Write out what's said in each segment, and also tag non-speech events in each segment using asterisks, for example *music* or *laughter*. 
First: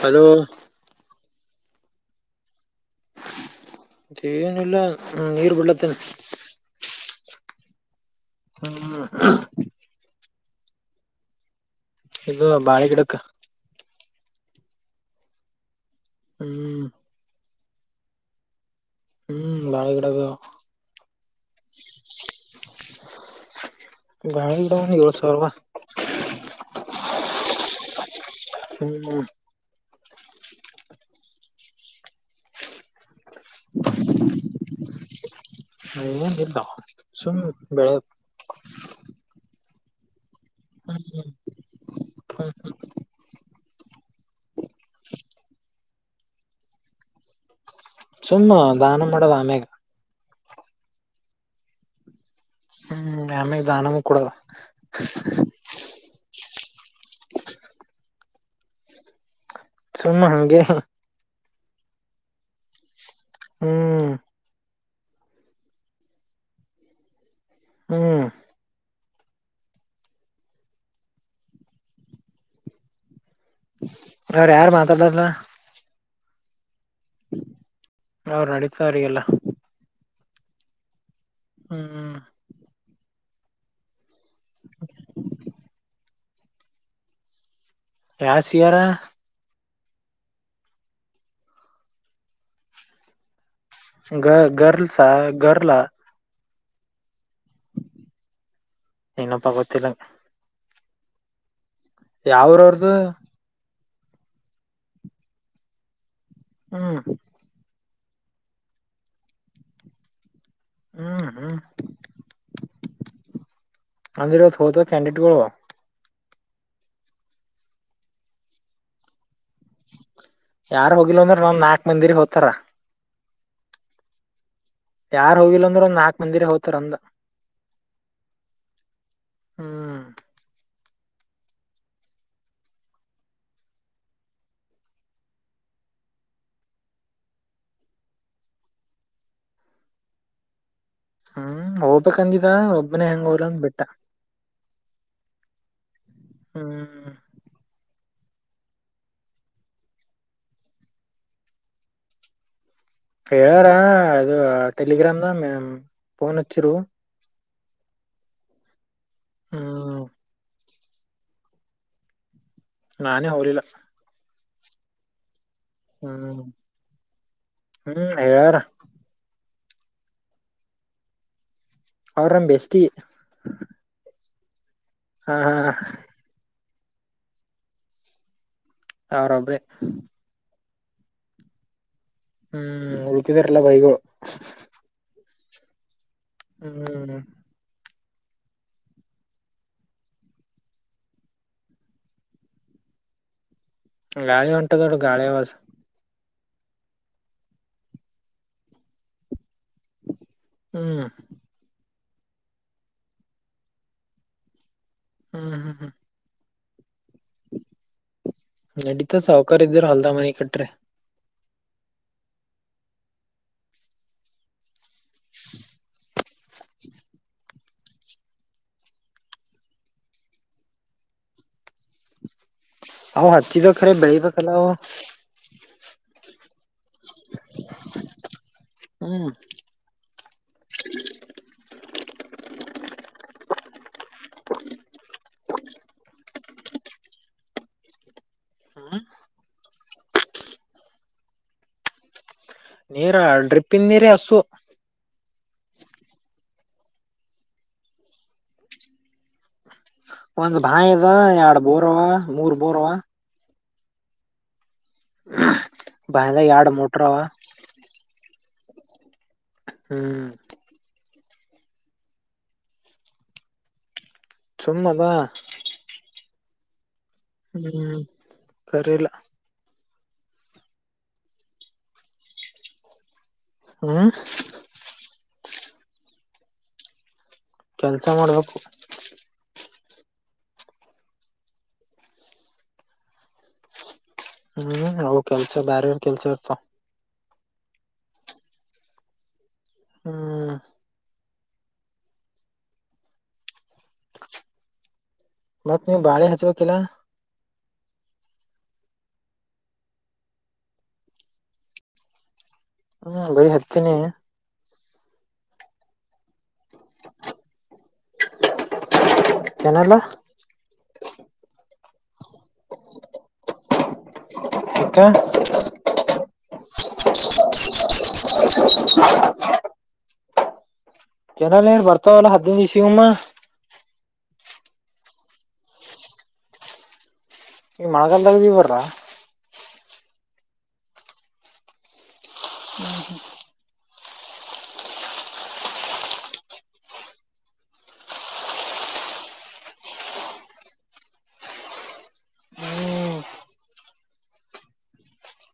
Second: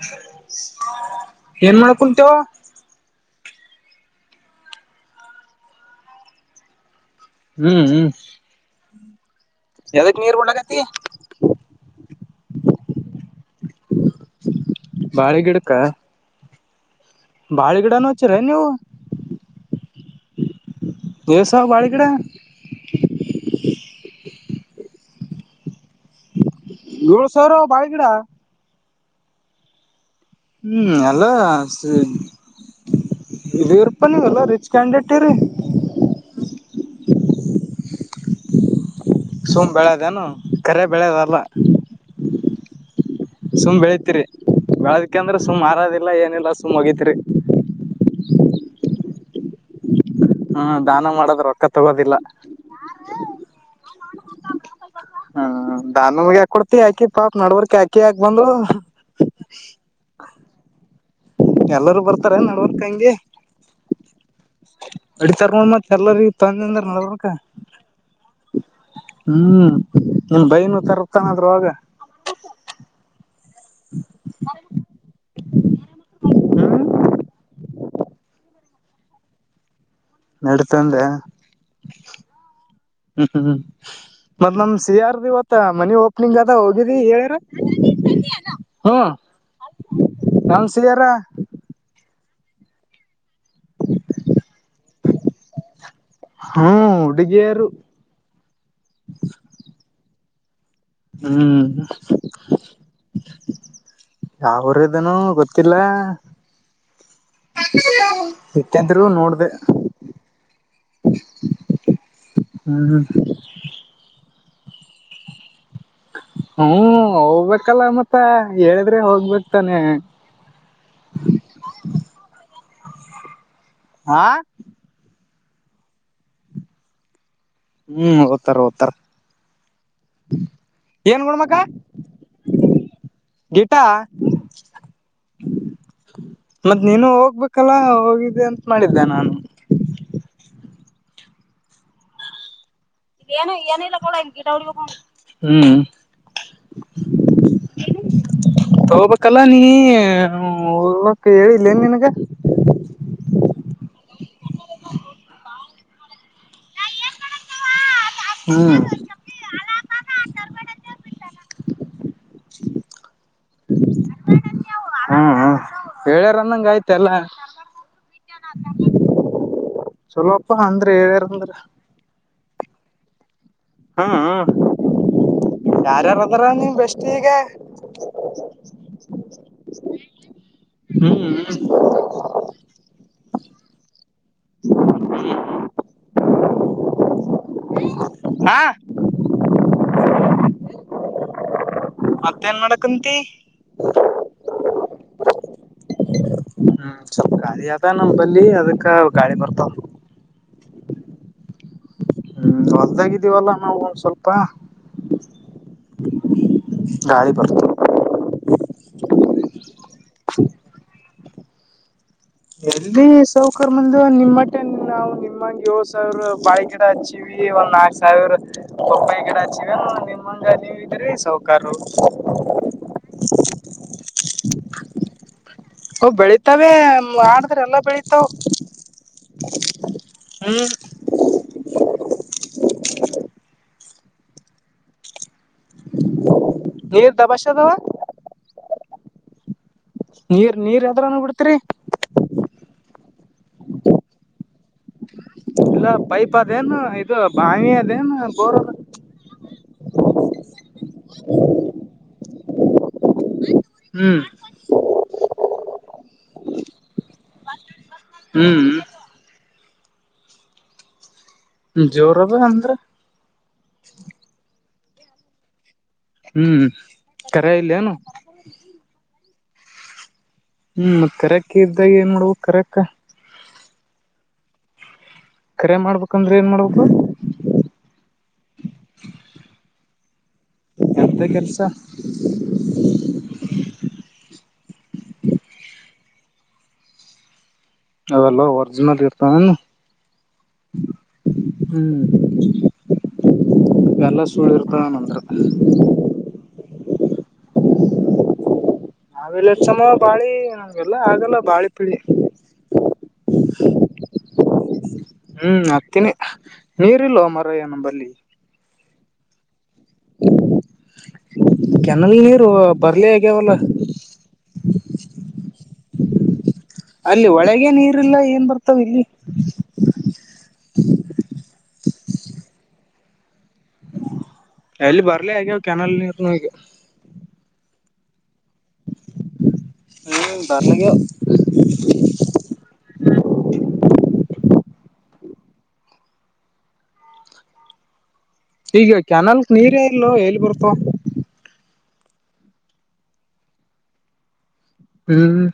Hello ಏನ್ ಮಾಡಕುಂತ್ಯೋ ಮತ್ತೇನಿಲ್ಲ ಆ ನೀರ್ ಬಿಡ್ಲತ್ತಿನ್. ಹ್ಮ್ ಹ್ಮ್ ಹ್ಮ್ ಹ್ ಎದಕ್ ನೀರ್ ಬಿಡ್ಲಕತ್ತಿ ಇದು ಬಾಳೆ ಗಿಡಕ್ಕ ಬಾಳಿ ಗಿಡಕ್ಕ ಹ್ಮ್ ಬಾಳ ಗಿಡನು ಹಚ್ಚಿರೇನ್ ನೀವು. ಹ್ಮ್ ಬಾಳೆ ಗಿಡ ಅದಾವು ಎಸಾ ಬಾಳೆಗಿಡ ಬಾಳೆ ಗಿಡ ಏಳ್ ಸಾವಿರ ಯೋಳ್ ಸಾವ್ರ ಬಾಳ್ ಗಿಡ. *unintelligible* ಹ್ಮ್ ಹಲೋ ಸಿ ಇ ರೂಪಾಯಿ ನೀವಲ್ಲ ರಿಚ್ ಕ್ಯಾಂಡಿಟ್ ರೀ ಹ ಏನ್ ಇಿಲ್ಲ ಸುಮ್ ಬೆಳೆ ಸುಮ್ ಬೆಳೆದೇಏನು ಕರೆ ಬೆಳೆದಲ್ಲ ಹ್ಮ ಹ ಸುಮ್ ಬೆಳತಿರಿ ಬೆಳದಕ ಅಂದ್ರೆ ಸುಮ್ ಮಾರೋದಿಲ್ಲ ಏನಿಲ್ಲ ಸುಮ್ ಹೋಗತಿರಿ ಸುಮ್ಮ ದಾನ ಮಾಡೋದು ಆಮ್ಯಾಗ ಹ್ಮ ದಾನ ಮಾಡದ್ ರೊಕ್ಕ ತಗೋದಿಲ್ಲ ಹ್ಮ್ ಆಮ್ಯಾಗ ದಾನನು ಕೊಡದ ಹ್ಮ್ ದಾನಗೆ ಹಾಡ್ ಹಿ ಹಾಕಿ ಪಾಪ ನಡವರ್ಕ ಆಾಕಿ ಹಾಕ್ ಬಂದ್ ಸುಮ್ಮ ಹಾಗಂಗೆ ಎಲ್ಲರೂ ಬರ್ತಾರೆ ನಡವರ್ಕ ಹಂಗೆ ಹ್ಮ್ ಅಡಿತರ್ಗ ಮತ್ ಎಲ್ಲ ತಂದ ಅಂದ್ರ ನಕ ಹ್ಮ್ ಹ್ಮ್ ನನ್ ಬೈನುೂ ತರ್ತಾನ ಆದ್ೂ ಆಾಗ ಅವ್ರ ಯಾರು ಮಾತಾಡಾರಲ್ಲ ಹ್ಮ ಅವ್ ನಡೀತವ್ರ ಎಲ್ಲ ನಡ್ತಂದೆ ಹ್ಮ್ ಹ್ಮ್ ಹ್ಮ್್ಮ್ ಮತ್ ನಮ್ ಸಿ ಯಾರ್ದ ಇವತ್ತ ಮನಿ ಓಪನಿಂಗ್ ಅದ ಹೋಗಿದಿ ಹೇಳಾರ ರಾಸಿಯಾರ ನನ್ಸ ಯಾರ ಗ ಗರ್ಲ್ಸ ಗರ್ಲ ಹ್ಮ್ ಹುಡುಗಿಯಾರ ಇ ನಪ್ಪಾ ಕೊತಿಲ್ಲ ಹ್ಮ್ ಯಾವ್ರ ಅವ್ರದು ಯಾವರ ಇದನೂ ಗೊತ್ತಿಲ್ಲ ಹ್ಮ ನಿತ್ತಿದ್ರು ನೋಡ್ದ ಹ್ಮ್ ಹ್ಮ್ ಹ್ಮ ಹ್ಮ ಅಂದಿರವ ಹೋದ ಕ್ಯಾಂಡಿಡೇಟ್ಗಳು ಹ್ಮ ಹೋಗ್ಬೇಕಲ್ಲ ಮತ್ತ ಹೇಳಿದ್ರೆ ಹೋಗ್ಬೇಕಕ್ತಾನೆ ಯಾರ್ ಹೋಗಿಲ್ಲ ಅಂದ್ರೆ ನಾ ನಾಕಕ್ ಮಂದಿರಿಗೆ ಹೋಗ್ತಾರ ಆಾ ಯಾರ್ ಹೋಗಿಲ್ಲ ಅಂದ್ರರುಂದ ನಾಕಕ್ ಮಂದಿರ ಹೋಗ್ತಾರ ಅಂದ ಹ್ಮ್ ಓದ್ತಾರ ಓದ್ತಾರ ಹ್ಮ್ ಏನ್ ಗಡಮಕ್ಕ ಗಟಾ ಮತ್ತ ನೀನು ಹೋಗ್ಬೇಕಲ್ಲ ಹೋಗಿದ್ದೆ ಅಂತ ಮಾಡಿದ್ದೆ ನಾನು ಹ್ಮ್ ಹೋಗ್ಬೇಕಕ್ಂದಿದ ಏನು ಏನ್ ಇಿಲ್ಲ ಕೋಡ್ ಗಿಟ ಅವಿಗೆ ಹೋಗ ಹ್ಮ ಹ್ಮ್ ತಗೋಬೇಕಲ್ಲ ನೀಲ್ಲಕ ಹೇಳಿಲ್ಲೇನ್ ನನ್ಗ ಹೇಳಾರಾ ಅದು ಟೆಲಿಗ್ರಾಾಮ್ ದ ಮ ಫೋನ್ ಒಚ್ಚಿರು ಹ್ಮ್ *inaudible* ಹ್ಮ ನಾನೇ ಹೋಗಲಿಲ್ಲ ಹ್ಮ ಹೇಳ್ಯಾರ ಹ್ಮ್ ಅನ್ನಂಗ ಆಯ್ತ ಎಲ್ಲ ಹ್ಮ್ ಹೇಳ್ಯಾರ ಚಲೋಪ್ಪ ಅಂದ್ರೆ ಹೇಳ್ಯಾರ ಅಂದ್ರ ಅವ್ರ ನಮ್ಮ ಬೆಸ ಹ್ಮ ಹಾ ಹಾ ಯಾರ್ಯಾರದಾರ ನಿಮ ಬೆಷ್ಟ ಈಗ ಅವ್ರೊಬ್ರೇ ಹ್ಮ್ *inaudible* ಹ್ಮ್ ಉಳಕಿದರಲ್ಲ ಬೈಗೋ ಹ್ಮ್ ಹಾ ಮತ್ತೇನ್ ಮಾಡಡಕ್ಂತ ಗಾಳಿ ಹೊಂಟದೋಡು ಗಾಳಿ ಆವಾಸ ಹ್ಮ್ ಸ್ವಲ್ಪ ಗಾಳಿ ಆತ ನಮ ಬಲ್ಲಿ ಅದಕ್ಕ ಗಾಳಿ ಬರ್ತಾವ ಹ್ಮ್ ಹ್ಮ್ ಹೊದ್ದಾಗಿದ್ದೀವಲ್ಲ ನಾವವು ಒಂದ್ ಸ್ವಲ್ಪ ಹ್ಮ ಹಾ ಹಾ ಗಾಳಿ ಪ ನಡೀತಾ ಸಾವಕಕಾರ ಇದರು ಹೊಲ್ದ ಮನಿ ಕಟ್ರೆ ಎಲ್ಲಿ ಸೌಕರ್ಮಂದು ನಿಮ್ಮ ಮ ನಾವು ನಿಮ್ಮಂಗಗೆ ಏಳ್ ಸಾವಿರ ಬಾಳೆ ಗಿಡ ಹಚ್ಚಿವವಿ ಒಂದ್ ಹಾಕ್ ಸಾವಿರ ಬಪ್ಪಾಯಿ ಗಡಚಿವನು ನಿಮಂಗ ನೀವ್ರ ಸೌಕಾರು ಅವವು ಹಚ್ಚಿದ ಖರೆ ಬೆಳಿಬೇಕಲ್ಲವು ಹಓ ಬೆಳಿತಾವೇ ಆದ್ರ ಎಲ್ಲ ಬೆಳತಾವ ಹ್ಮ್ ಹ್ಮ್ ನೀರ್ ದಬಶ ಅದವಾ *inaudible* ಹ್ಮ್ ನೀರ್ ನೀರ್ ಯದ್ರನು ಬಿಡ್ತರಿ ನೀರ ಡ್ರಿಪ್ಪನ್ ನೀರ ಹಸು ಇಲ್ಲ ಪೈಪ್ ಅದೇನು ಇದು ಬಾವಿ ಅದೇನು ಗೋರ *inaudible* ಒಂದ್ ಬಾಯದ ಎರಡ್ ಬೋರ್ವ ಮೂರ್ ಬೋರ್ವ ಹ್ಮ್ ಬಾಯದ ಎಾರ್ಡು ಮೋಟರವಾ ಹ್ಮ್ ಹ್ಮ್ ಜೋರದ ಅಂದ್ರೆ ಸುಮ್ಮದಾ *unintelligible* ಹ್ಮ್ ಕರೆ ಇಲ್ಲೇನು ಹ್ಮ್ ಕರಿಲ್ಲ ಹ್ಮ್ ಮತ್ ಕರಕ್ಕಿ ಇದ್ದಾಗ ಏನ್ ಮಾಡಡುವು ಕರಕ್ಕ ಹಾ ಕರೆ ಮಾಡ್ಬೇಕಂದ್ರೆ ಏನ್ ಮಾಡ್ಬೇಕು ಕೆಲ್ಸ ಮಾಡ್ಬೇಕು ಗದ್ದೆ ಕೆಲಸ ಹ್ಮ್ ಅವ ಕೆಲ್ಸ ಬೇ ಕೆಲ್ಸ ಇರ್ತಾವ ಅವೆಲ್ಲಾ ಒರ್ಜಿನಲ್ ಇರ್ತಾವೆನು ಹ್ಮ್ ಹ್ಮ್ ಎಲ್ಲಾ ಸುಳ ಇರ್ತಾವ ಅಂದ್ರ ಮತ್ ನೀವ್ ಬಾಳೆ ಹಚ್ಬೇಕಿಲ್ಲಾ *inaudible* ನಾವೆಲ್ಲ ಹಚ್ಚುಮ ಬಾಳಿ ನಮಗೆಲ್ಲ ಆಗಲ್ಲ ಬಾಳಿ ಪೀಳಿ ಹ್ಮ್ ಬರಿ ಹತೀನಿ ಹ್ಮ್ ಹತ್ತಿನಿ ನೀರ್ಲ್ವ ಮಾರಾಯ ನಂಬಲ್ಲಿ ಕೆನಾಲ್ ಕೆನಾಲ್ ನೀರು ಬರ್ಲಿ ಆಗ್ಯಾವಲ್ಲ ಅಕ್ಕ ಅಲ್ಲಿ ಹೋಳಾಗೆ ನೀರ್ಲ್ಲ ಏನ್ ಬರ್ತಾವ್ ಇಲ್ಲಿ ಕೆನಾಲ್ ನೀರು ಬರ್ತಾವಲ್ಲಾ ಹದಿನೈದು ದಿವಸಿಗೋಮ್ಮ ಎಲ್ಲೆ ಬರ್ಲ ಆಗ್ಯಾವ ಕೆನಾಲ್ ನೀರ್ನು ಈಗ ಈ ಮಳೆಗಾಲದಾಗಬೀ ಬರ್ರಾಲಾ ಹ ಬರಲ ಆಗ್ಯಾವ *inaudible* ಈಗ ಕೆನಾಲ್ ನೀರೇ ಇಲೋ ಎಲ್ಲಿ ಬರ್ತಾವ ಹ್ಮ್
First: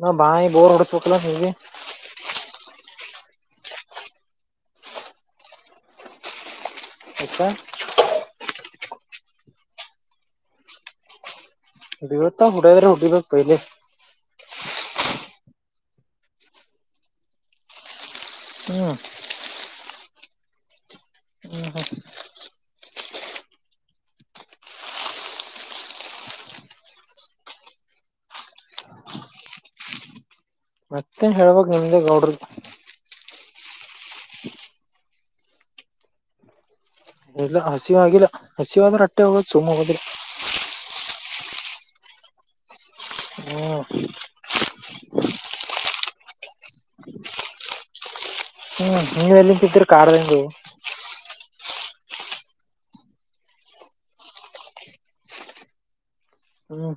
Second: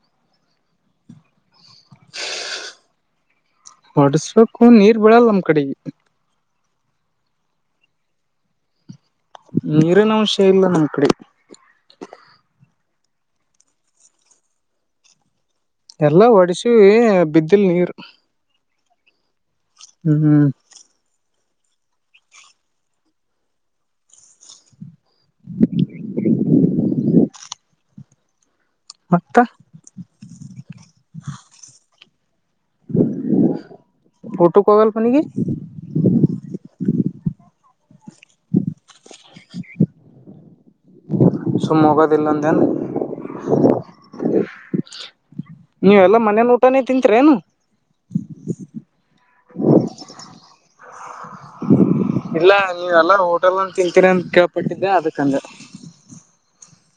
ನ ಭಾಯಿ, ಬೋರ್ ಹೊಡೆಸ ಬೇಕಲ್ಲ ನೀ ಹೊಡ್ಸ್ ಬೇಕು ನೀರ್ ಬಿಳಲ್ಲ ನಮ್ ಕಡಿಗಿ ಎಕ್ ನೀರನ ಅಂಶಯ ಇಲ್ಲ ನಮ್ಮ್ ಕಡಿ ತ್ತ ಹೊಡೆದ್ರೆ ಹೋಡಿಬೇಕ್ ಪಹಿಲೇ ಎಲ್ಲಾ ಹೋಡಿಸಿವಿ ಬಿದ್ದಲ್ ನೀರ ಹ್ಮ್ ಹ್ಮ್ ಹ್ಮ್ ಮತ್ತ ಮತ್ತೇ ಎನ್ ಹೇಳ್ಬೇಕು ನಿಮ್ಮದೇ ಗೌಡ್ರದ ಊಟಕ್ ಹೋಗಲ್ಲ ಮನೆಗೆ ಇಲ್ಲ ಹಸಿವ ಆಗಲ್ಲ ಹಸಿವ ಆದ್ರೆ ಅಟ್ಟೆ ಹೋಗೋದು ಸುಮ್ ಹೋಗೋದಿಲ್ಲ ಸುಮ್ ಹೋಗುವುದಿಲ್ಲ ಅಂದೇ ಹ್ಮ ನೀವೆ ಎಲ್ಲ ಮನೇನ ಊಟನೇ ತಿಂತಿರೇನು ಹ್ಮ್ ಹ್ ಎಲ್ಲಿಂತಿದ್ರರು ಕಾಡ್ದಂಗ ಇಲ್ಲ ನೀವ ಎಲ್ಲಾರ ಹೋಟೆಲ್ನ್ ತಿಂತೀರ ಅಂತ ಕೇಳ್ಪಟ್ಟಿದ್ದೆ ಅದಕ್ಕಂದ ಹ್ಮ್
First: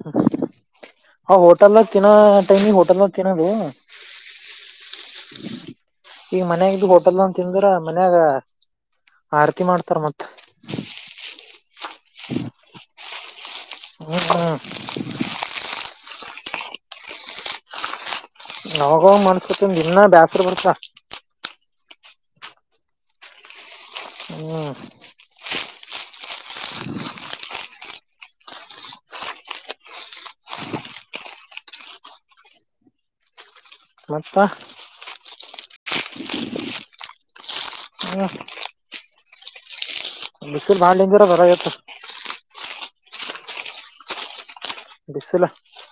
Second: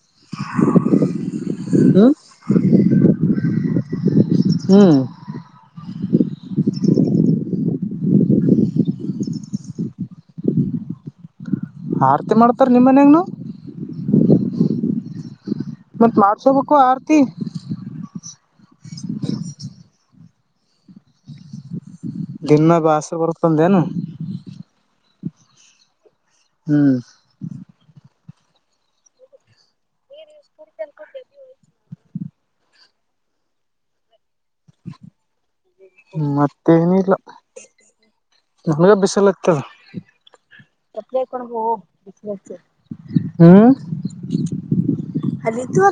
ಹ ಹೋಟೆಲ್ ತಿನ್ನೋ ಹ್ಮ್ ಟೈಮಿಗೆ ಹೋಟೆಲದಾಗ ತಿನ್ನೂದು ಹ್ಮ್ ಈಗ ಮನ್ಯಾಗ್ದು ಹೋಟೆಲ್ ಅನ್ ತಿಂದ್ರ ಮನ್ಯಾಗ ಆರತಿ ಮಾಡ್ತಾರ ಮತ್ತ ಆರತಿ ಮಾಡ್ತಾರ ನಿಮ್ಮ ಮನ್ಯಾಗನು ಹ್ಮ ಹ ಮತ್ತ ಮಾಡಸಕೋಬೇಕು ಆರ್ತಿ ಆವಾಗಾವಾಗ ಮಾಡಿಸ್ಕೋತನಪ್ಪ ದಿನ್ನ ಬ್ಯಾಸ್ರ ಬರ್ತಾಪಾ ದಿನ ಬಾಸ್ರ ಬರ್ತಂದ ಅದೇ ಏನು ಹ್ಮ್ ಹ್ಮ್ ಕೂಡ್ತ ಕೊಟ್ಟೇವಿ ಹಪ್ಪ ಮತ್ತೇನ ಇಲ್ಲ ಹ್ಮ ನಮಗೆ ಬಿಸಲ ಆಗ್ತದೆ ಬಿಸಿರ್ ಬಾಳಿಂದಿರ ಬರಾಗತ್ತ ಹ್ಮ್ ಬಿಸಿಲ ಅಲ್ಲಿ ತು ಅ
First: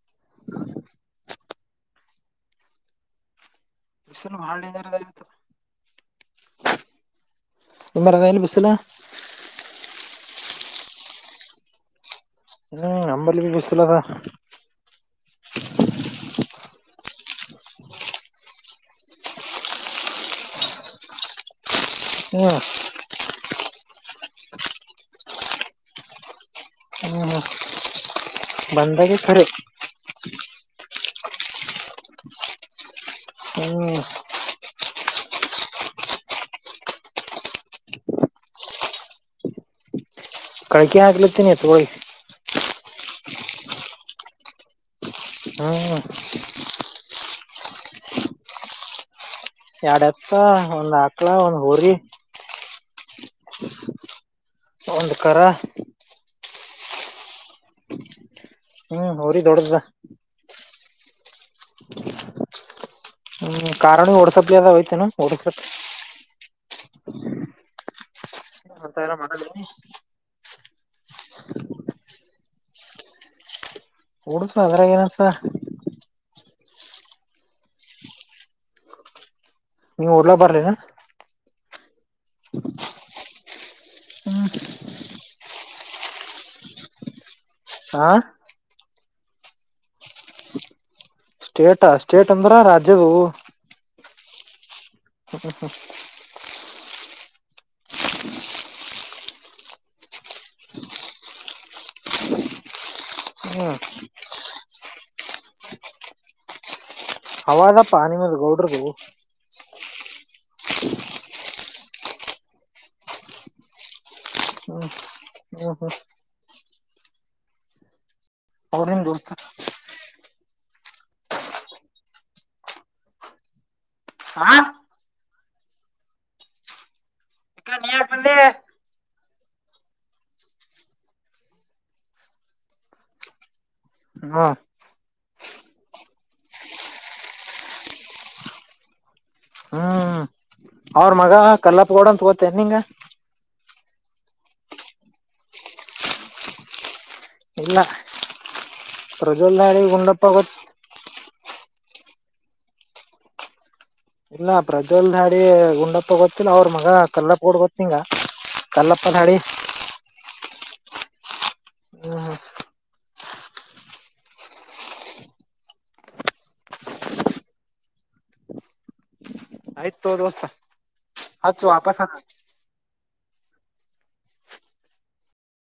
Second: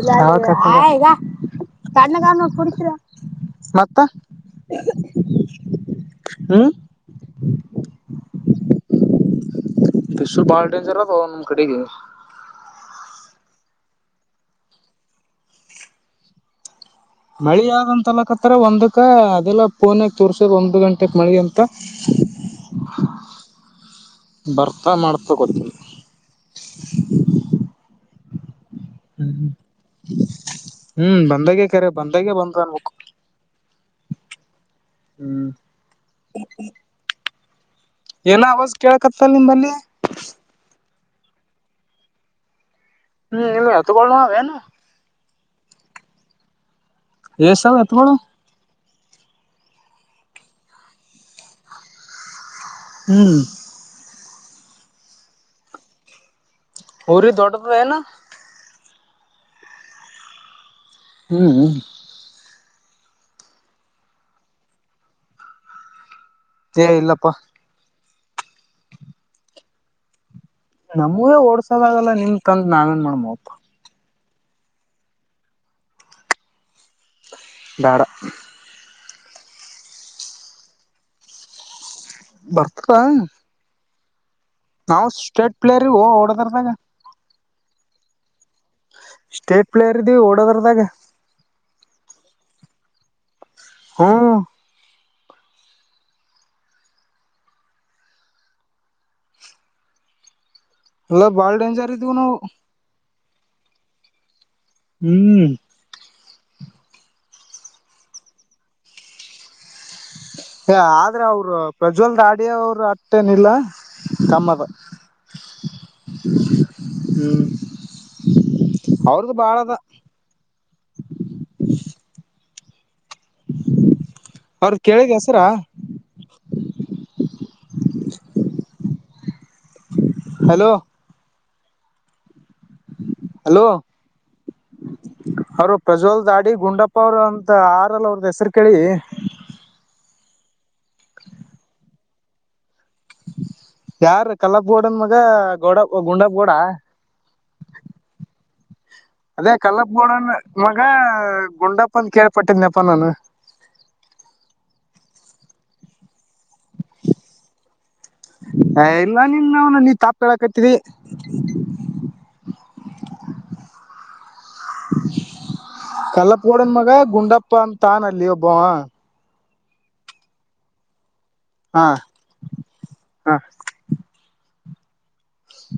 ಇಲ್ಲಗಾ ಕಣ್ಣಗ ಕುಡತೀರ ಮತ್ತ ಭಾರ ಹ್ಮ್ ಈ ಮರ ಏನು ಬಿಸಸಲ ಬಸರು ಬಾಳ್ ಡೇಂಜರ್ ಅದು ನಮ್ ಕಡೆಗೆ ಹ್ಮ್ ಅಂಬಲ್ಲಿ ಬಿ ಬಿಸತಲ್ಲದ ಮಳಿ ಯಾವಂತ ಅಲಕತ್ತತ್ರ ಒಂದಕ್ಕ ಅದೆಲ್ಲ ಪೂನಾಗ ತೋರ್ಸದ ಒಂದ್ ಗಂಟೆಕ್ ಮಳಿ ಅಂತ ಹ್ಮ ಬರ್ತಾ ಮಾಡ್ತಗೋತವಿ ಹ ಬಂದ ಹ್ಮ್ ಹ್ಮ್ ಬಂದಾಗ ಕರೆ ಬಂದಾಗ ಬಂದ ಅನ್ು ಹ್ಮ್ ಹ್ಮ್ ಏನೋ ಅವಾಜ ಕೇಳಕತ್ತಲ್ ನಿಂಬಲ್ಲಿ ಕಳಿಕೆ ಆಗ್ಲತ್ತಿನಿ ಎತ್ಗಳಿ ಹ್ಮ್ ಇಲ್ಲ ಎತ್ಗ ನಾವೇನು ಹ್ಮ ಎಏ ಸವ ಎತ್ತ ಬಳ ಎರಡ್ ಹತ್ತ ಒಂದ್ ಆಕ್ಳ ಒಂದ್ ಹೋರಿ ಹ್ಮ್ ಒಂದು ಕ ಊರಿ ದೊಡ್ಡದು ಏನು ಹ್ಮ್ ಅವ್ರ ದೊಡ್ಡದ್ದ ಹ್ಮ್್ಮ್ ಹ್ಮ್ ಕಾರಣ ಓಡ್ಸಪ್ಲಿ ಅದ ಐತೆನ ಓಡ್ಸ ಅ ಇಲ್ಲಪ್ಪಾ ಮಂತ ಎಲ್ಲ ಮಾಡದಿ ನಮಗೆೇ ಓಡ್ಸೋದಾಗಲ್ಲ ನಿಮ್ ತಂದ ನಾವೇನ್ ಮಾಡ್ಮಪ್ಪ ಹಡಿದರು ಅದ್ರಾಗ ಏನಂತ ಾಡ ನೀವು್ ಓಡ್ಲಾ ಬರ್ರಿ ಬರ್ತಾ ಹ್ಮ ನಾವು ಸ್ಟೇಟ್ ಪ್ಲೇರ್ ಓಡೋದರ್ದಾಗ ಹಾ ಸ್ಟೇಟ್ ಪ್ಲೇರ್ ಇದೀ ಓಡೋದ್ರದಾಗ ಸ್ಟೇಟಾ ಸ್ಟೇಟ್ ಅಂದ್ರ ರಾಜ್ಯದು ಹಾ ಹ ಹ ಅಲ್ಲ ಬಾಳ್ ಡೆೇಂಜರ್ ಇದುು ನವು ಹ್ಮ ಹ್ಮ್ ಹವದಪ್ಪಾನಿ ಮ ಗೌಡ್ರ ಬು ಹ ಆದ್ರೆ ಅವರು ಪ್ರಜ್ವಲ್ದ ಅಡಿಯ ಅವರು ಅಟ್ಟೇನ ಇಿಲ್ಲ ಕಮ್ಮದ ಹ ಹೋ ಹ್ಮ ಅವ್ರ ನಿನ್ ದೋಸ್ತ ಹಾ ಅವ್ರ ಕೇಳಿಗೆ ಹೆಸರಾ ನೀ ಯಾ ಬಂದೆ ಹಲೋ ಹಲೋ ಹ್ಮ್ ಅವರು ಪ್ರಜ್ವಲ್ದ ಅಾಡಿ ಗುಂಡಪ್ಪ ಅವರು ಅಂತ ಆರಲ್ಲ ಅವ್ರದ ಹೆಸರು ಕೇಳಿ ಹಾ ಅವ್ರ ಮಗ ಕಲ್ಲಾಪ್ಗೋಡ ಅಂತ ಗೋತ್ತೇನೆ ನಿಂಗ ಯಾರ ಕಲ್ಲಪ್ ಗೋಡನ್ ಮಗ ಗೋಡ ಗುಂಡಪ್ ಗೋಡ ಇಲ್ಲ ಪ್ರಜಲಾರಿ ಗಂಡಪ್ಪ ಈಗ ಗುಂಡಪ್ಪ ಅ ಕೇಳ್ಪಟ್ಟಿದ್ನಪ್ಪ ನಾನು ಇಲ್ಲ ಪ್ರಜೆಲ್ಾಡಿ ಗುಂಡಪ್ಪ ತಗೊತ್ತಿಲ್ಲ ಅವ್ರ ಮಗ ಕಲ್ಲ ಕ ಕೊಡ್ಬತ್ತ ಸಿಂಗ ಕಲ್ಲಪ್ಪಧಡಿ ಳಕತ್ತರಿ ಹ್ಮ ಹಾ ಕಲ್ಲ ಪಡನ್ ಮಗ ಗಂಡಪ್ಪ ಅಂತಂತಾನ ಅಲ್ಲಿ ಒಬ್ಬ ಆಯ್ತು ದೋಸ್ತ ಹಚ್ಚು ವಾಪಸ್ ಹಚ್ಚು ಹಾಂ